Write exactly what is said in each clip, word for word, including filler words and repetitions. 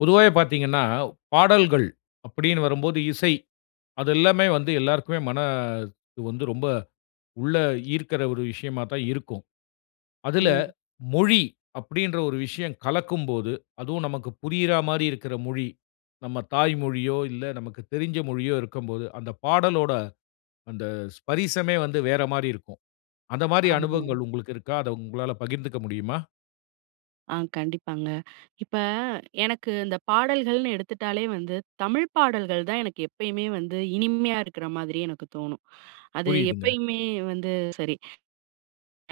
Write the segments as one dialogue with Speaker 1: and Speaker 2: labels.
Speaker 1: பொதுவாவே பார்த்தீங்கன்னா பாடல்கள் அப்படீன்னு வரும்போது இசை, அது எல்லாமே வந்து எல்லோருக்குமே மன வந்து ரொம்ப உள்ள ஈர்க்கற ஒரு விஷயமா தான் இருக்கும். அதுல
Speaker 2: ம்.
Speaker 1: மொழி அப்படீன்ற ஒரு விஷயம் கலக்கும்போது அதுவும் நமக்கு புரியற மாரி இருக்குற மொழி நம்ம தாய் மொழியோ இல்ல நமக்கு தெரிஞ்ச மொழியோ இருக்கும்போது "அந்த பாடலோட அந்த ஸ்பரிசமே வந்து வேற மாரி இருக்கும்." அந்த மாரி
Speaker 2: ஆமாங்க.
Speaker 1: அனுபவங்கள் உங்களுக்கு இருக்கா? அத உங்களால பகிர்ந்துக்க முடியுமா?
Speaker 2: ஆ கண்டிப்பாங்க. இப்ப எனக்கு இந்த பாடல்கள்ன்னு எடுத்துட்டாலே வந்து, தமிழ் பாடல்கள் தான் எனக்கு எப்பயுமே வந்து இனிமையா இருக்கிற மாதிரி எனக்கு தோனும். அது
Speaker 1: புரியுதுங்க.
Speaker 2: எப்பயுமே வந்து சரி.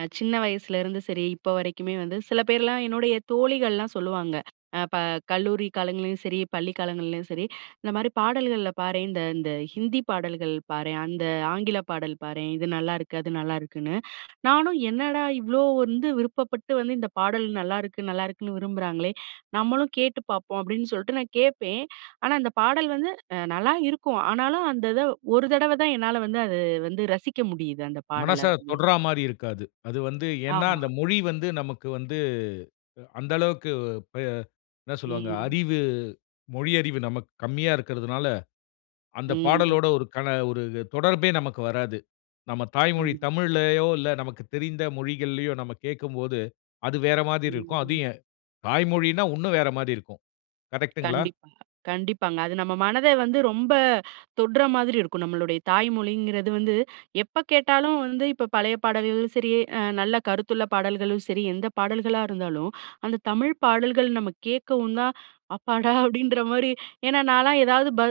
Speaker 2: அ சின்ன வயசுலேந்து சரி இப்ப வரைக்குமே வந்து சில பேர்லா என்னுடைய தோழிகள்லா சொல்லுவாங்க அ இப்ப கல்லூரி காலங்கள்லயும் சரி பள்ளி காலங்கள்லயும் சரி இந்த மாரி பாடல்கள்ல பாரேன். இந்த இந்த ஹிந்தி பாடல்கள் பாரேன் அந்த ஆங்கில பாடல் பாரேன் இது நல்லாயிருக்கு அது நல்லாயிருக்குன்னு. நானும் என்னடா இவ்வளோ வந்து விருப்பப்பட்டு வந்து இந்த பாடல் நல்லாருக்கு நல்லாருக்குன்னு விரும்புறாங்களே நம்மளும் கேட்டு பார்ப்போம், அப்படின்னு சொல்ட்டு நான் கேட்பேன். ஆனா அந்த பாடல் வந்து நல்லா இருக்கும். ஆனாலும் அந்த இத ஒரு தடவை தான் என்னால வந்து அதை வந்து ரசிக்க முடியுது அந்த
Speaker 1: மனச
Speaker 2: பாடல வந்து.
Speaker 1: தொடறா மாரி இருக்காது. அது வந்து ஏன்னா
Speaker 2: ஆமா.
Speaker 1: அந்த மொழி வந்து நமக்கு வந்து அந்த அளவுக்கு அ என்ன சொல்வாங்க
Speaker 2: ம்.
Speaker 1: அறிவு மொழியறிவு நமக்கு கம்மியா இருக்குறதுனால அந்த
Speaker 2: ம்.
Speaker 1: பாடலோடு ஒரு கண ஒரு தொடர்பே நமக்கு வராது. நம்ம தாய்மொழி
Speaker 2: ஆமா.
Speaker 1: தமிழ்லயோ இல்ல நமக்கு தெரிந்த மொழிகள்லயோ நம்ம கேட்கும்போது, அது வேற மாரி இருக்கும். அது
Speaker 2: ம்.
Speaker 1: தாய்மொழினா இன்னும் வேற மாதிரி இருக்கும். கரெக்டுங்களா?
Speaker 2: கண்டிப்பா, கண்டிப்பாங்க. அது நம்ம மனத வந்து ரொம்ப தொட்ற மாதிரி இருக்கும். நம்மளுடைய தாய்மொழிங்கிறது வந்து எப்ப கேட்டாலும் வந்து இப்போ பழைய பாடல்களும் சரி. அ நல்ல கருத்துள்ள பாடல்களும் சரி எந்த பாடல்களா இருந்தாலும், அந்த தமிழ் பாடல்கள் நம்ம கேட்கவும் தான் அப்பாடா அப்படின்ற மாரி. ஏன்னா நான்லா ஏதாவது ப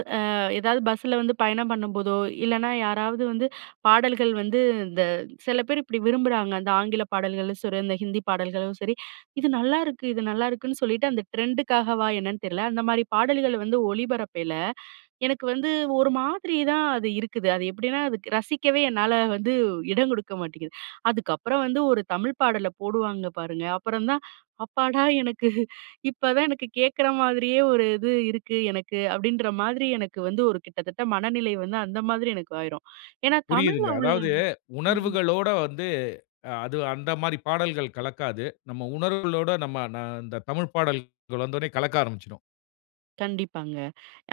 Speaker 2: ஏதாவது பஸ்ஸில வந்து பயணம் பண்ணும்போதோ இல்லைனா யாராவது வந்து பாடல்கள் வந்து இந்த சில பேரு இப்படி விரும்புறாங்க அந்த ஆங்கில பாடல்களும் சரி, அந்த ஹிந்தி பாடல்களும் சரி இது நல்லாயிருக்கு இது நல்லாயிருக்குன்னு சொல்லிட்டு அந்த ட்ரெண்டுக்காகவா என்னன்னு தெரியல. அந்த மாதிரி பாடல்கள் வந்து ஒளிபரப்பேயல எனக்கு வந்து ஒரு மாதிரி தான் அது இருக்குது. அது எப்படினா அது ரசிக்கவே என்னால வந்து இடம் கொடுக்க மாட்டேங்குது. அதுக்கப்புறம் வந்து ஒரு தமிழ் பாடல போடுவாங்க பாருங்க. அப்புறம் தான் அப்பாடா எனக்கு இப்ப தான் எனக்கு கேட்குற மாதிரியே ஒரு இது இருக்கு எனக்கு அப்படின்ற மாதிரி எனக்கு வந்து ஒரு கிட்டத்தட்ட மனநிலை வந்து அந்த மாதிரி எனக்கு ஆயிரும். ஏன்னா தமிழ்ல
Speaker 1: புரியுதுங்க.
Speaker 2: உள்ள
Speaker 1: அதாவது
Speaker 2: ம்.
Speaker 1: உணர்வுகளோட வந்து அது அந்த மாரி பாடல்கள் கலக்காது. நம்ம உணர்வுகளோட நம்ம ந இந்த தமிழ் பாடல்கள் வந்த உடனே கலக்க ஆரம்மிச்சுரும்.
Speaker 2: கண்டிப்பாங்க.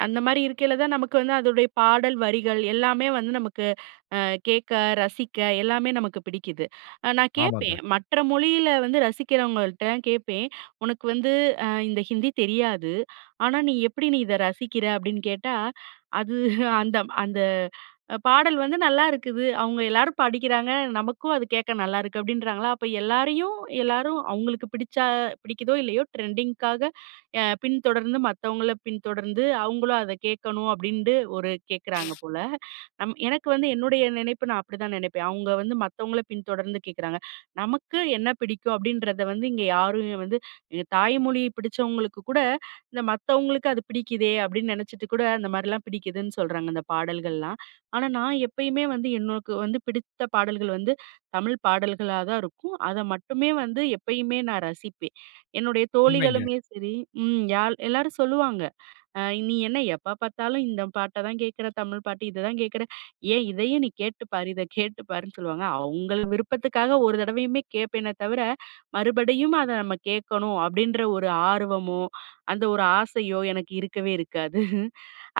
Speaker 2: அந்தமாரி இருக்கயில தான் நமக்கு வந்து அதோடைய பாடல் வரிகள் எல்லாமே வந்து, நமக்கு அ கேட்க ரசிக்க எல்லாமே நமக்கு பிடிக்குது. அ நான் கேட்பேன்.
Speaker 1: ஆமாங்க.
Speaker 2: மற்ற மொழியில வந்து ரசிக்கிறவங்கள்ட்டலாம் கேட்பேன். உனக்கு வந்து அ இந்த ஹிந்தி தெரியாது. ஆனா, நீ எப்படி நீ இத ரசிக்கிற? அப்பிடின்னு கேட்டா, அது அந்த, அந்த அ பாடல் வந்து நல்லாயிருக்குது. அவுங்க எல்லாரும் படிக்கிறாங்க. நமக்கும் அது கேட்க நல்லாயிருக்கு அப்பிடின்றாங்களா, அப்ப எல்லாரையும் எல்லாரும் அவுங்களுக்கு பிடிச்சா பிடிக்குதோ இல்லயோ ட்ரெண்டிங்குக்காக அ பின்தொடர்ந்து மத்தவங்கள பின்தொடர்ந்து அவுங்களும் அத கேட்கணும், அப்பிடின்ட்டு ஒரு கேட்குறாங்க போல. நம் எனக்கு வந்து என்னுடைய நினைப்பு நான் அப்பிடிதான் நினைப்பேன். அவுங்க வந்து மத்தவங்கள பின் தொடர்ந்து கேட்குறாங்க. நமக்கு என்ன பிடிக்கும் அப்பிடின்றத வந்து இங்க யாருமே வந்து எங்க தாய்மொழி பிடிச்சவங்களுக்கு கூட, இந்த மத்தவங்களுக்கு அது பிடிக்குதே அப்பிடின்னு நனச்சுட்டுகூட அந்த மாரிலாம் பிடிக்குதுன்னு சொல்றாங்க இந்த பாடல்கள்லாம். ஆனா, நான் எப்பயுமே வந்து எனக்கு வந்து பிடித்த பாடல்கள் வந்து தமிழ் பாடல்களா தான் இருக்கும். அத மட்டுமே வந்து எப்பயுமே நான் ரசிப்பேன். என்னுடைய
Speaker 1: உண்மைங்க.
Speaker 2: தோழிகளுமே சரி ம் யால் எல்லாரும் சொல்லுவாங்க. அ "நீ என்ன எப்ப பாத்தாலும் இந்த பாட்ட தான் கேட்கிற, தமிழ் பாட்டு இத தான் கேட்குற. ஏன் இதையும் நீ கேட்டுப்பாரு. இத கேட்டு பாருன்னு" சொல்லுவாங்க. அவுங்கள் விருப்பத்துக்காக ஒரு தடவையுமே கேட்பேனே தவிர, மறுபடியும் அத நம்ம கேட்கணும் அப்பிடின்ற ஒரு ஆர்வமோ அந்த ஒரு ஆசையோ எனக்கு இருக்கவே இருக்காது.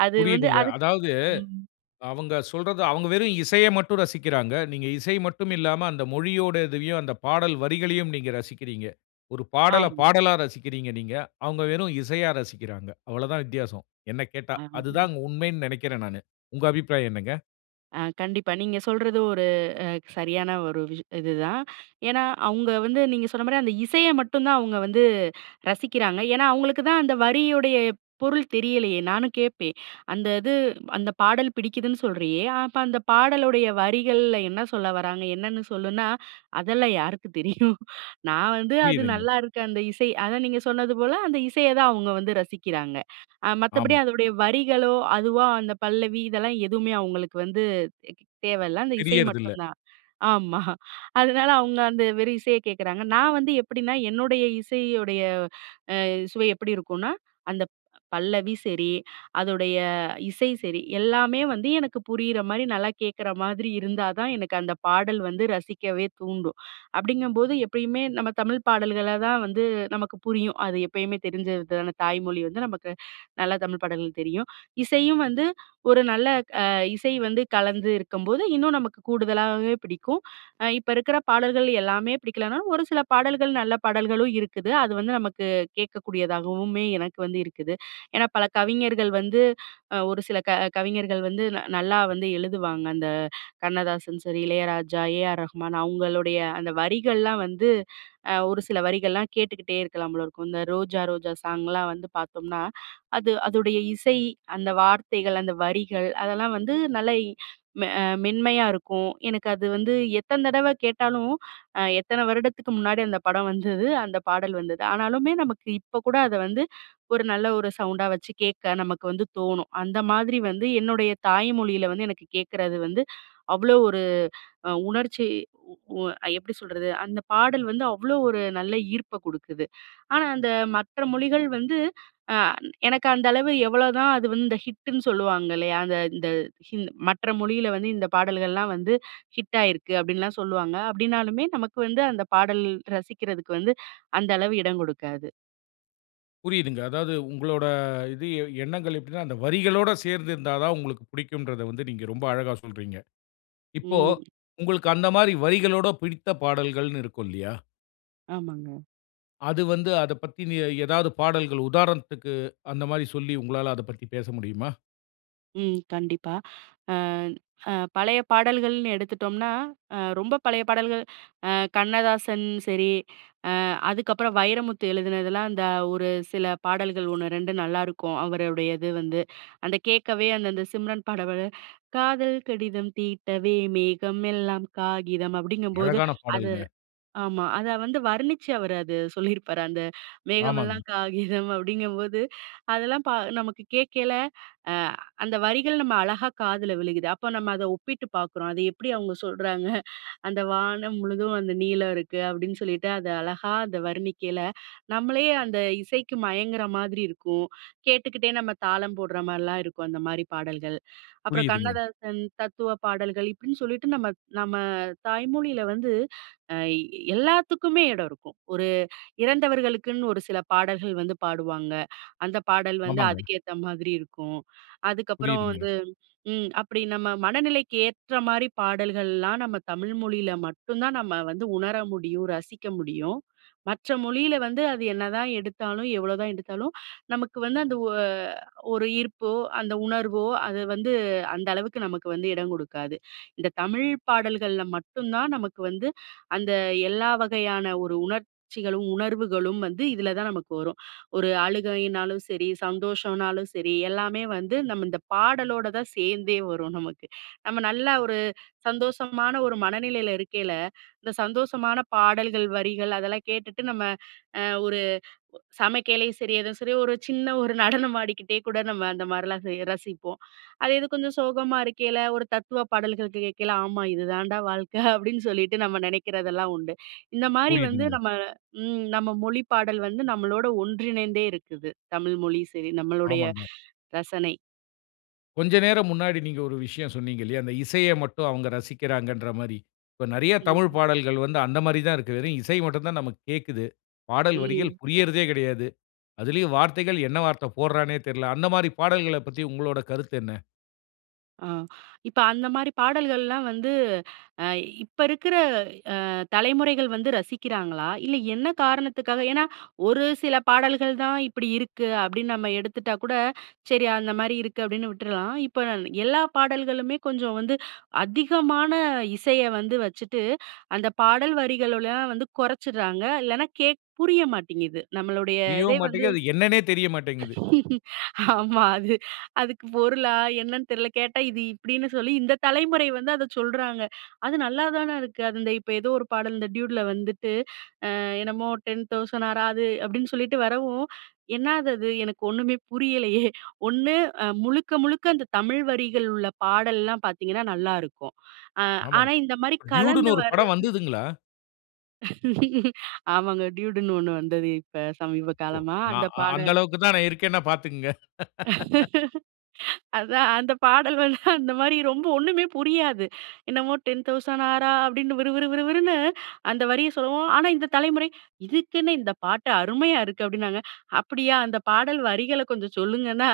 Speaker 2: அது வந்து
Speaker 1: புரியுதுங்க.
Speaker 2: அதுக்
Speaker 1: அதாவது
Speaker 2: ம்.
Speaker 1: அவுங்க சொல்றத அவுங்க வெறும் இசைய மட்டும் ரசிக்கிறாங்க. நீங்க இசை மட்டும் இல்லாம, அந்த மொழியோட இதையும் அந்த பாடல் வரிகளையும் நீங்க ரசிக்கிறீங்க. ஒரு பாடல
Speaker 2: ஆமா.
Speaker 1: பாடலா ரசிக்கிறீங்க நீங்க. அவுங்க வெறும் இசையா ரசிக்கிறாங்க. அவளதான் வித்தியாசம், என்ன கேட்டா.
Speaker 2: ஆமா.
Speaker 1: அதுதான் உண்மைன்னு நினைக்கிறேன் நானு. உங்க அபிப்பிராயம் என்னங்க?
Speaker 2: அ, கண்டிப்பா. நீங்க சொல்றது ஒரு அ சரியான ஒரு விஷ் இதுதான். ஏன்னா அவங்க வந்து நீங்க சொன்ன மாரி அந்த இசைய மட்டும் தான் அவங்க வந்து ரசிக்கிறாங்க. ஏனா அவங்களுக்கு தான் அந்த வரியுடைய பொருள் தெரியலையே! நானும் கேட்பேன். அந்த இது அந்த பாடல் பிடிக்குதுன்னு சொல்றியே, அப்ப அந்த பாடலுடைய வரிகள்ல என்ன சொல்ல வராங்க? என்னன்னு சொல்லுனா, "அதெல்லாம் யாருக்கு தெரியும். நான் வந்து அது
Speaker 1: புரியிதுங்க.
Speaker 2: நல்லாருக்கு அந்த இசை." அதான் நீங்க சொன்னது போல அந்த இசைய தான் அவங்க வந்து ரசிக்கிறாங்க. அ மத்தபடி
Speaker 1: ஆமா.
Speaker 2: அதோடைய வரிகளோ, அதுவா அந்த பல்லவி இதெல்லாம் எதுவுமே அவங்களுக்கு வந்து தேகி தேவையில்ல அந்த இசை
Speaker 1: தெரியறதில்ல.
Speaker 2: மட்டுந்தான். ஆமா அதனால அவங்க அந்த வெறும் இசைய கேட்கறாங்க. நான் வந்து எப்டின்னா, என்னுடைய இசையுடைய அ சுவை எப்டி இருக்குன்னா? அந்த பல்லவி சரி, அதோடைய இசை சரி, எல்லாமே வந்து எனக்கு புரியிற மாரி நல்லா கேட்குற மாதிரி இருந்தா தான் எனக்கு அந்த பாடல் வந்து ரசிக்கவே தூண்டும். அப்டிங்கம்போது எப்பயுமே நம்ம தமிழ் பாடல்கள தான் வந்து நமக்கு புரியும். அது எப்பயுமே தெரிஞ்சthuதான? தாய்மொழி வந்து நமக்கு நல்ல தமிழ் பாடல்கள் தெரியும். இசையும் வந்து ஒரு நல்ல அ இசை வந்து கலந்து இருக்கும்போது இன்னும் நமக்கு கூடுதலாவே பிடிக்கும். அ இப்ப இருக்குற பாடல்கள் எல்லாமே பிடிக்கலன்னாலும், ஒரு சில பாடல்கள் நல்ல பாடல்களும் இருக்குது. அது வந்து நமக்கு கேட்கக்கூடியதாகவுமே எனக்கு வந்து இருக்குது. ஏனா பல கவிஞர்கள் வந்து அ ஒரு சில க கவிஞர்கள் வந்து ந நல்லா வந்து எழுதுவாங்க அந்த கண்ணதாசன் சரி, இளையராஜா, ஏஆர் ரகுமான் அவங்களுடைய அந்த வரிகள்லாம் வந்து அ ஒரு சில வரிகள்லாம் கேட்டுக்கிட்டே இருக்கலாம் போல இருக்கும். இந்த "ரோஜா, ரோஜா" சாங்லாம் வந்து பாத்தோம்னா, அது அதோடைய இசை அந்த வார்த்தைகள், அந்த வரிகள் அதெல்லாம் வந்து நல்லா இ அ மென்மையா இருக்கும். எனக்கு அது வந்து எத்தன் தடவ கேட்டாலும் அ எத்தன வருடத்துக்கு முன்னாடி அந்த படம் வந்தது? அந்த பாடல் வந்தது? ஆனாலுமே நமக்கு இப்ப கூட அத வந்து ஒரு நல்ல ஒரு சவுண்டா வச்சு கேட்க நமக்கு வந்து தோணும். அந்த மாதிரி வந்து என்னுடைய தாய் மொழியில வந்து எனக்கு கேட்கறது வந்து அவ்ளோ அ ஒரு உணர்ச்சி உ அ எப்டி சொல்றது? அந்த பாடல் வந்து அவ்ளோ ஒரு நல்ல ஈர்ப்ப குடுக்குது. ஆனா அந்த மற்ற மொழிகள் வந்து அ எனக்கு அந்த அளவு எவ்வளோதான் அது வந்து இந்த ஹிட்டுன்னு சொல்லுவாங்கல்லையா? அந்த இந்த ஹி மற்ற மொழியில வந்து இந்த பாடல்கள்லாம் வந்து ஹிட் ஆயிருக்கு அப்டின்லாம் சொல்லுவாங்க. அப்டினாலுமே, நமக்கு வந்து அந்த பாடல் ரசிக்கிறதுக்கு வந்து அந்த அளவு இடம் கொடுக்காது.
Speaker 1: புரியிதுங்க. அதாவது உங்களோட, இது எ எண்ணங்கள் எப்டினா, அந்த வரிகளோட சேர்ந்திருந்தா தான் உங்களுக்கு பிடிக்கும்ன்றத வந்து நீங்க ரொம்ப அழகா சொல்றீங்க. இப்போ,
Speaker 2: ம்.
Speaker 1: உங்களுக்கு அந்த மாரி வரிகளோட பிடித்த பாடல்கள்னு இருக்கும் இல்லியா?
Speaker 2: ஆமாங்க.
Speaker 1: அது வந்து அத பத்தி நீ எதாவது பாடல்கள் உதாரணத்துக்கு, அந்த மாரி சொல்லி உங்களால அத பத்தி பேச முடியுமா?
Speaker 2: ம் கண்டிப்பா. அ அ பழைய பாடல்கள்னு எடுத்துட்டோம்னா, அ ரொம்ப பழைய பாடல்கள், அ கண்ணதாசன் சரி, அ அதுக்கப்பறம் வைரமுத்து எழுதுனதெல்லாம், இந்த ஒரு சில பாடல்கள் ஒண்ணு, ரெண்டு நல்லா இருக்கும் அவருடையது வந்து. அந்த கேட்கவே, அந்த அந்த சிம்ரன் பாடல காதல் கடிதம் தீட்டவே, மேகமெல்லாம் காகிதம். அப்டிங்கும்போது
Speaker 1: அழகான
Speaker 2: அது
Speaker 1: பாடல்ங்க.
Speaker 2: ஆமா. அத வந்து வர்ணிச்சு அவரு அது சொல்லிருப்பாரு. அந்த மேகமெல்லாம்
Speaker 1: ஆமாங்க.
Speaker 2: காகிதம் அப்டிங்கும்போது, அதெல்லாம் ப நமக்கு கேட்கைல அ அந்த வரிகள் நம்ம அழகா காதுல விழுகுது. அப்ப நம்ம அத ஒப்பிட்டு பாக்குறோம். அது எப்டி அவங்க சொல்றாங்க? அந்த வானம் முழுதும் வந்து நீலம் இருக்கு. அப்டின்னு சொல்லிட்டு அது அழகா அந்த வர்ணிக்கையில, நம்மளே அந்த இசைக்கு மயங்குற மாதிரி இருக்கும். கேட்டுக்கிட்டே நம்ம தாளம் போடுற மாரிலாம் இருக்கும். அந்த மாதிரி பாடல்கள். அப்றம்
Speaker 1: புரியுதுங்க.
Speaker 2: கண்ணதாசன் தத்துவ பாடல்கள் இப்டின்னு சொல்லிட்டு, நம்ம நம்ம தாய்மொழில வந்து அ எல்லாத்துக்கும் எடம் இருக்கும். ஒரு இறந்தவர்களுக்குனு ஒரு சில பாடல்கள் வந்து பாடுவாங்க. அந்த பாடல் வந்து
Speaker 1: ஆமாங்க.
Speaker 2: அதுக்கு ஏத்த மாதிரி இருக்கும். அதுக்கப்பறம்
Speaker 1: புரியுதுங்க.
Speaker 2: வந்து ம் அப்டி நம்ம மனநிலைக்கு ஏற்ற மாரி பாடல்கள்லாம், நம்ம தமிழ் மொழில மட்டும்தான் நம்ம வந்து உணர முடியும், ரசிக்க முடியும். மற்ற மொழில வந்து அது என்னதான் எடுத்தாலும், எவ்வளோதான் எடுத்தாலும், நமக்கு வந்து அந்த ஒ ஒரு ஈர்ப்போ அந்த உணர்வோ, அது வந்து அந்த அளவுக்கு நமக்கு வந்து எடம் குடுக்காது. இந்த தமிழ் பாடல்கள்ல மட்டும்தான் நமக்கு வந்து, அந்த எல்லா வகையான ஒரு உணர்ச்சிகளும், உணர்வுகளும் வந்து இதுலதான் நமக்கு வரும். ஒரு அழுகைன்னாலும் சரி, சந்தோஷம்னாலும் சரி, எல்லாமே வந்து நம் இந்த பாடலோடதான் சேர்ந்தே வரும் நமக்கு. நம்ம நல்ல ஒரு சந்தோஷமான ஒரு மனநிலைல இருக்கைல, இந்த சந்தோஷமான பாடல்கள், வரிகள், அதெல்லாம் கேட்டுட்டு, நம்ம அ ஒரு சமைக்கையிலயும் சரி, ஏதோ சரி ஒரு சின்ன ஒரு நடனமாடிக்கிட்டே கூட நம்ம இந்த மாரிலாம் செய் ரசிப்போம். அதே இது கொஞ்சம் சோகமா இருக்கேல, ஒரு தத்துவ பாடல்கள் கேட்கேல, ஆமா, இதுதான்டா வாழ்க்க! அப்டின்னு சொல்லிட்டு நம்ம நெனைக்றதெல்லாம் உண்டு. இந்த மாரி வந்து
Speaker 1: புரியுதுங்க.
Speaker 2: நம்ம ம் நம்ம மொழிப் பாடல் வந்து நம்மளோட ஒன்றிணைந்தே இருக்குது. தமிழ் மொழியும் சரி நம்மளுடைய
Speaker 1: ஆமாங்க.
Speaker 2: ரசனை.
Speaker 1: கொஞ்சம் நேரம் முன்னாடி நீங்க ஒரு விஷயம் சொன்னீங்க இல்லயா, அந்த இசையை மட்டும் அவங்க ரசிக்கிறாங்ன்ற மாரி. இப்போ நிறைய தமிழ்
Speaker 2: ம்.
Speaker 1: பாடல்கள் வந்து அந்த மாரி தான் இருக்கு. வெறும் இசை மட்டும் தான் நமக்கு கேட்குது. பாடல் வரிகள்
Speaker 2: ம்.
Speaker 1: புரியறதே கிடையாது. அதிலயும் வார்த்தைகள் என்ன வார்த்தை போடுறான்னே தெரியல. அந்த மாரி பாடல்களைப் பத்தி உங்களோட கருத்து என்ன?
Speaker 2: ஆ இப்போ அந்த மாதிரி பாடல்கள்லாம் வந்து அ இப்போ இருக்கிற அ தலைமுறைகள் வந்து ரசிக்கிறாங்களா? இல்ல என்ன காரணத்துக்காக, ஏன்னா ஒரு சில பாடல்கள் தான் இப்படி இருக்கு. அப்படின்னு நம்ம எடுத்துட்டா கூட சரி அந்த மாதிரி இருக்கு. அப்படின்னு விட்றலாம். இப்போ எல்லா பாடல்களுமே கொஞ்சம் வந்து அதிகமான இசைய வந்து வச்சுட்டு அந்த பாடல் வரிகள்லாம் வந்து குறைச்சிடுறாங்க. இல்லேன்னா கேக் புரிய மாட்டேங்குது. நம்மளுடைய இதே
Speaker 1: புரியவும்
Speaker 2: வந்து
Speaker 1: மாட்டேங்குது. அது என்னன்னே தெரியமாட்டேங்குது.
Speaker 2: ஆமா, அது அதுக்கு பொருளா என்னன்னு தெரியல. கேட்டா இது இப்படின்னு சொல்லி இந்த தலைமுறை வந்து அதை சொல்றாங்க. அது நல்லாதானே இருக்கு. அது இந்த இப்போ ஏதோ ஒரு பாடல் இந்த டியூட்டில வந்துட்டு என்னமோ, டென் தௌசண்ட் ஆராது அப்படின்னு சொல்லிட்டு வரவும். என்னாது அது எனக்கு ஒன்னுமே புரியலையே! ஒண்ணு முழுக்க முழுக்க அந்த தமிழ் வரிகள் உள்ள பாடல்லாம் பார்த்தீங்கன்னா, நல்லாயிருக்கும்.
Speaker 1: ஆமாம்.
Speaker 2: ஆனா இந்த மாதிரி கலந்து
Speaker 1: டியூடுன்னு ஒரு படம்
Speaker 2: வரது
Speaker 1: வந்ததுங்களா?
Speaker 2: ஆமாங்க டூயுடுன்னு ஒண்ணு வந்ததே இப்ப சமீப
Speaker 1: ஓ!
Speaker 2: காலமா. அந்த
Speaker 1: நான் அ
Speaker 2: பாட
Speaker 1: அந்த அளவுக்கு தான் நான் இருக்கேன்னா பாத்துக்கங்க.
Speaker 2: அதான் அந்த பாடல் வந்து அந்த மாரி ரொம்ப ஒண்ணுமே புரியாது. என்னமோ "டென் தௌசண்ட் ஆரா" அப்டின்னு விறு விறு விறு விறுன்னு அந்த வரிய சொல்லவும். ஆனா இந்த தலைமுறை "இதுக்கென்ன! இந்த பாட்டு அருமையா இருக்குது!" அப்டின்னாங்க. "அப்டியா, அந்த பாடல் வரிகள கொஞ்சம் சொல்லுங்கன்னா,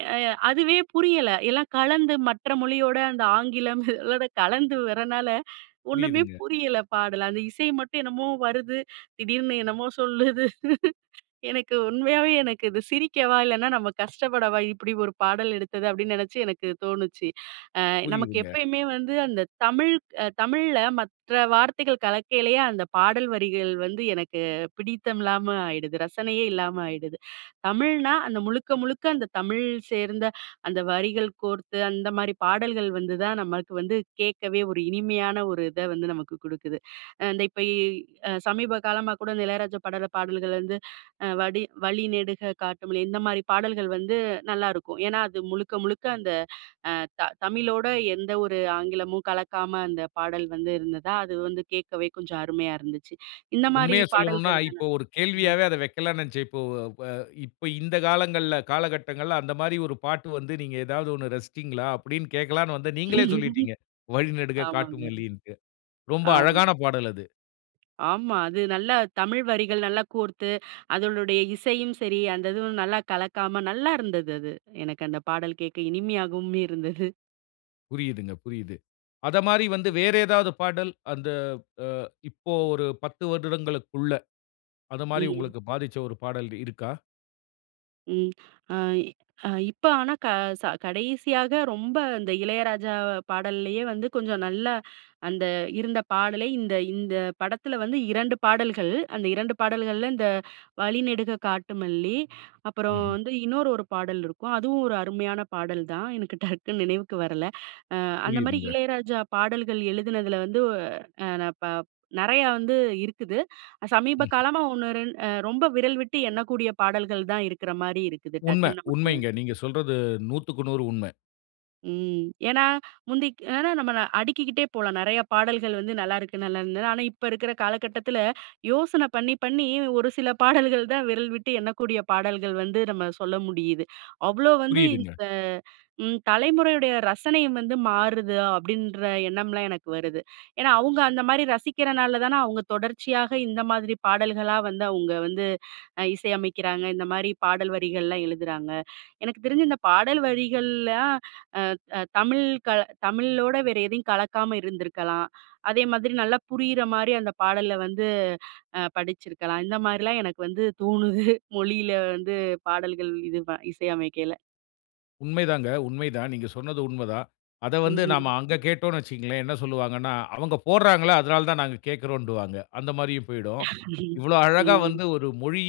Speaker 2: எ அதுவே புரியல. எல்லாம் கலந்து மற்ற மொழியோட அந்த ஆங்கிலம் அதோட கலந்து வரனால ஒண்ணுமே
Speaker 1: புரியுதுங்க.
Speaker 2: புரியல பாடல். அந்த இசை மட்டும் என்னமோ வருது. திடீர்னு என்னமோ சொல்லுது. எனக்கு உண்மையாவே எனக்கு இது சிரிக்கவா? இல்லனா நம்ம கஷ்டப்படவா? இப்டி ஒரு பாடல் எடுத்தது அப்டின்னு நினச்சு எனக்கு தோணுச்சு. அ நமக்கு
Speaker 1: புரியுதுங்க.
Speaker 2: எப்பயுமே வந்து அந்த தமிழ் அ தமிழ்ல மற்ற வார்த்தைகள் கலக்கையிலயே, அந்த பாடல் வரிகள் வந்து எனக்கு பிடித்தம் இல்லாம ஆயிடுது. ரசனையே இல்லாம ஆயிடுது. தமிழ்னா அந்த முழுக்க முழுக்க அந்த தமிழ் சேர்ந்த அந்த வரிகள் கோர்த்து அந்த மாரி பாடல்கள் வந்து தான், நமக்கு வந்து கேட்கவே ஒரு இனிமையான ஒரு இத வந்து நமக்கு கொடுக்குது. அ இந்த இப்ப இ அ சமீப காலமா கூட இந்த இளையராஜா பாடல் பாடல்கள் வந்து, வடி "வழி நெடுக காட்டு மல்லி," இந்த மாரி பாடல்கள் வந்து நல்லாயிருக்கும். ஏன்னா, அது முழுக்க முழுக்க அந்த அ த தமிழோட எந்த ஒரு ஆங்கிலமும் கலக்காம அந்த பாடல் வந்து இருந்ததா, அது வந்து கேட்கவே கொஞ்சம் அருமையா இருந்துச்சு. இந்த மாரி
Speaker 1: உண்மைய சொல்லணும்ன்னா,
Speaker 2: பாடல்கள் தான
Speaker 1: இப்போ ஒரு
Speaker 2: ம்.
Speaker 1: கேள்வியாவே அத வக்கலானு நினைச்சேன். இப்போ ப இப்ப இந்த காலங்கள்ல காலகட்டங்கள்ல அந்த மாரி ஒரு பாட்டு வந்து, நீங்க ஏதாவது ஒண்ணு ரசிச்சீங்களா அப்டின்னு கேட்கலான்னு வந்தேன். நீங்களே சொல்லிட்டீங்க. "வழி நெடுக
Speaker 2: ஆமாங்க.
Speaker 1: காட்டுமல்லின்ட்டு." ரொம்ப
Speaker 2: ஆமா.
Speaker 1: அழகான பாடல் அது.
Speaker 2: ஆமா. அது நல்லா தமிழ் வரிகள் நல்லா கோர்த்து அதனுடைய இசையும் சரி அந்த இதுவும் நல்லா கலக்காம நல்லா இருந்தது அது. எனக்கு அந்த பாடல் கேட்க இனிமையாகவுமே இருந்தது.
Speaker 1: புரியுதுங்க, புரியுது. அதமாதிரி வந்து
Speaker 2: ம்.
Speaker 1: வேற ஏதாவது பாடல்? அந்த ஆ இப்போ ஒரு பத்து வருடங்களுக்குள்ள அத மாரி
Speaker 2: ம்.
Speaker 1: உங்களுக்கு பாதிச்ச ஒரு பாடல் இருக்கா?
Speaker 2: ம். ஆ, ஆ. இப்ப ஆனா க ச கடைசியாக ரொம்ப இந்த இளையராஜா பாடலேயே வந்து கொஞ்சம் நல்ல அந்த இருந்த பாடலே இந்த இந்த படத்துல வந்து இரண்டு பாடல்கள், அந்த இரண்டு பாடல்கள்ல இந்த, "வழிநெடுக காட்டு மல்லி" அப்புறம்
Speaker 1: ம்ஹ்ம்.
Speaker 2: வந்து இன்னொரு ஒரு பாடல் இருக்கும். அதுவும் ஒரு அருமையான பாடல் தான். எனக்கு டக்குன்னு நினைவுக்கு வரல. ஆ அந்தமாரி
Speaker 1: புரியுதுங்க.
Speaker 2: இளையராஜா பாடல்கள் எழுதுனதுல வந்து ஆ ந ப நெறையா வந்து இருக்குது. சமீப
Speaker 1: ம்ஹ்ம்.
Speaker 2: காலமா ஒண்ணு ரெண் அ ரொம்ப விரல் விட்டு எண்ணக்கூடிய பாடல்கள் தான் இருக்குற மாரி இருக்குது.
Speaker 1: உண்ம,
Speaker 2: டக்குன்னு நமக்கு
Speaker 1: உண்மைங்க.
Speaker 2: நினைவுக்கு
Speaker 1: நீங்க
Speaker 2: [unintelligible]
Speaker 1: சொல்றது நூத்துக்கு நூறு உண்ம.
Speaker 2: ம். ஏனா முந்திக் அ ந நம்ம அடிக்கிக்கிட்டே போலாம் நெறைய பாடல்கள் வந்து, "நல்லாருக்கு! நல்லா இருந்தது!" ஆனா இப்ப இருக்குற காலகட்டத்துல யோசன பண்ணி பண்ணி ஒரு சில பாடல்கள் தான் விரல் விட்டு எண்ணக்கூடிய பாடல்கள் வந்து நம்ம சொல்ல முடியிது. அவ்வளோ வந்து
Speaker 1: புரியுதுங்க.
Speaker 2: இந்த ம் தலைமுறையுடைய ரசனையும் வந்து மாறுதா? அப்டின்ற எண்ணம்லாம் எனக்கு வருது. ஏனா அவங்க அந்த மாரி ரசிக்கிறனால அவங்க தொடர்ச்சியாக இந்த மாதிரி பாடல்களா வந்து அவங்க வந்து இசையமைக்கிறாங்க, இந்த மாரி பாடல் வரிகள்லாம் எழுதுறாங்க. எனக்கு தெரிஞ்சு இந்த பாடல் வரிகள்லாம் ஆ ஆ தமிழ் க தமிழோட வேற எதையும் கலக்காம இருந்திருக்கலாம். அதே மாதிரி நல்லா புரியிற மாரி அந்த பாடல்ல வந்து ஆ படிச்சுருக்கலாம். இந்த மாரிலாம் எனக்கு வந்து தோணுது மொழியில வந்து பாடல்கள் இது இசையமைக்கேயில.
Speaker 1: உண்மைதாங்க, உண்மைதான். நீங்க சொன்னது உண்மதான். அத வந்து நம்ம
Speaker 2: ம்.
Speaker 1: அங்க கேட்டோன்னு வச்சிக்கோங்களேன். என்ன சொல்லுவாங்கன்னா, "அவங்க போட்றாங்களா அதனால தான் நாங்க கேட்கிறோம்"ன்டுவாங்க அந்த மாரியும் போயிடும். இவ்வளோ அழகா வந்து
Speaker 2: ம்.
Speaker 1: ஒரு மொழி,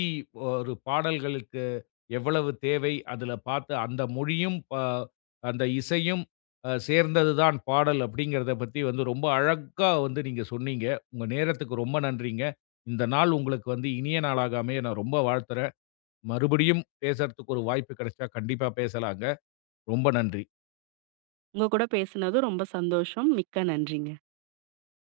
Speaker 1: ஒரு பாடல்களுக்கு எவ்வளவு தேவை? அதுல பார்த்து அந்த மொழியும், ப அந்த இசையும் அ சேர்ந்தது தான் பாடல், "அப்டிங்கறத" பத்தி வந்து ரொம்ப அழகா வந்து நீங்க சொன்னீங்க. உங்க நேரத்துக்கு ரொம்ப நன்றிங்க. இந்த நாள் உங்களுக்கு வந்து இனிய நாளாக அமைய நான் ரொம்ப வாழ்த்துறேன். மறுபடியும் பேசறதுக்கு ஒரு வாய்ப்பு கெடச்சா, கண்டிப்பா பேசலாங்க. ரொம்ப நன்றி.
Speaker 2: உங்க கூட பேசினதும் ரொம்ப சந்தோஷம். மிக்க நன்றிங்க.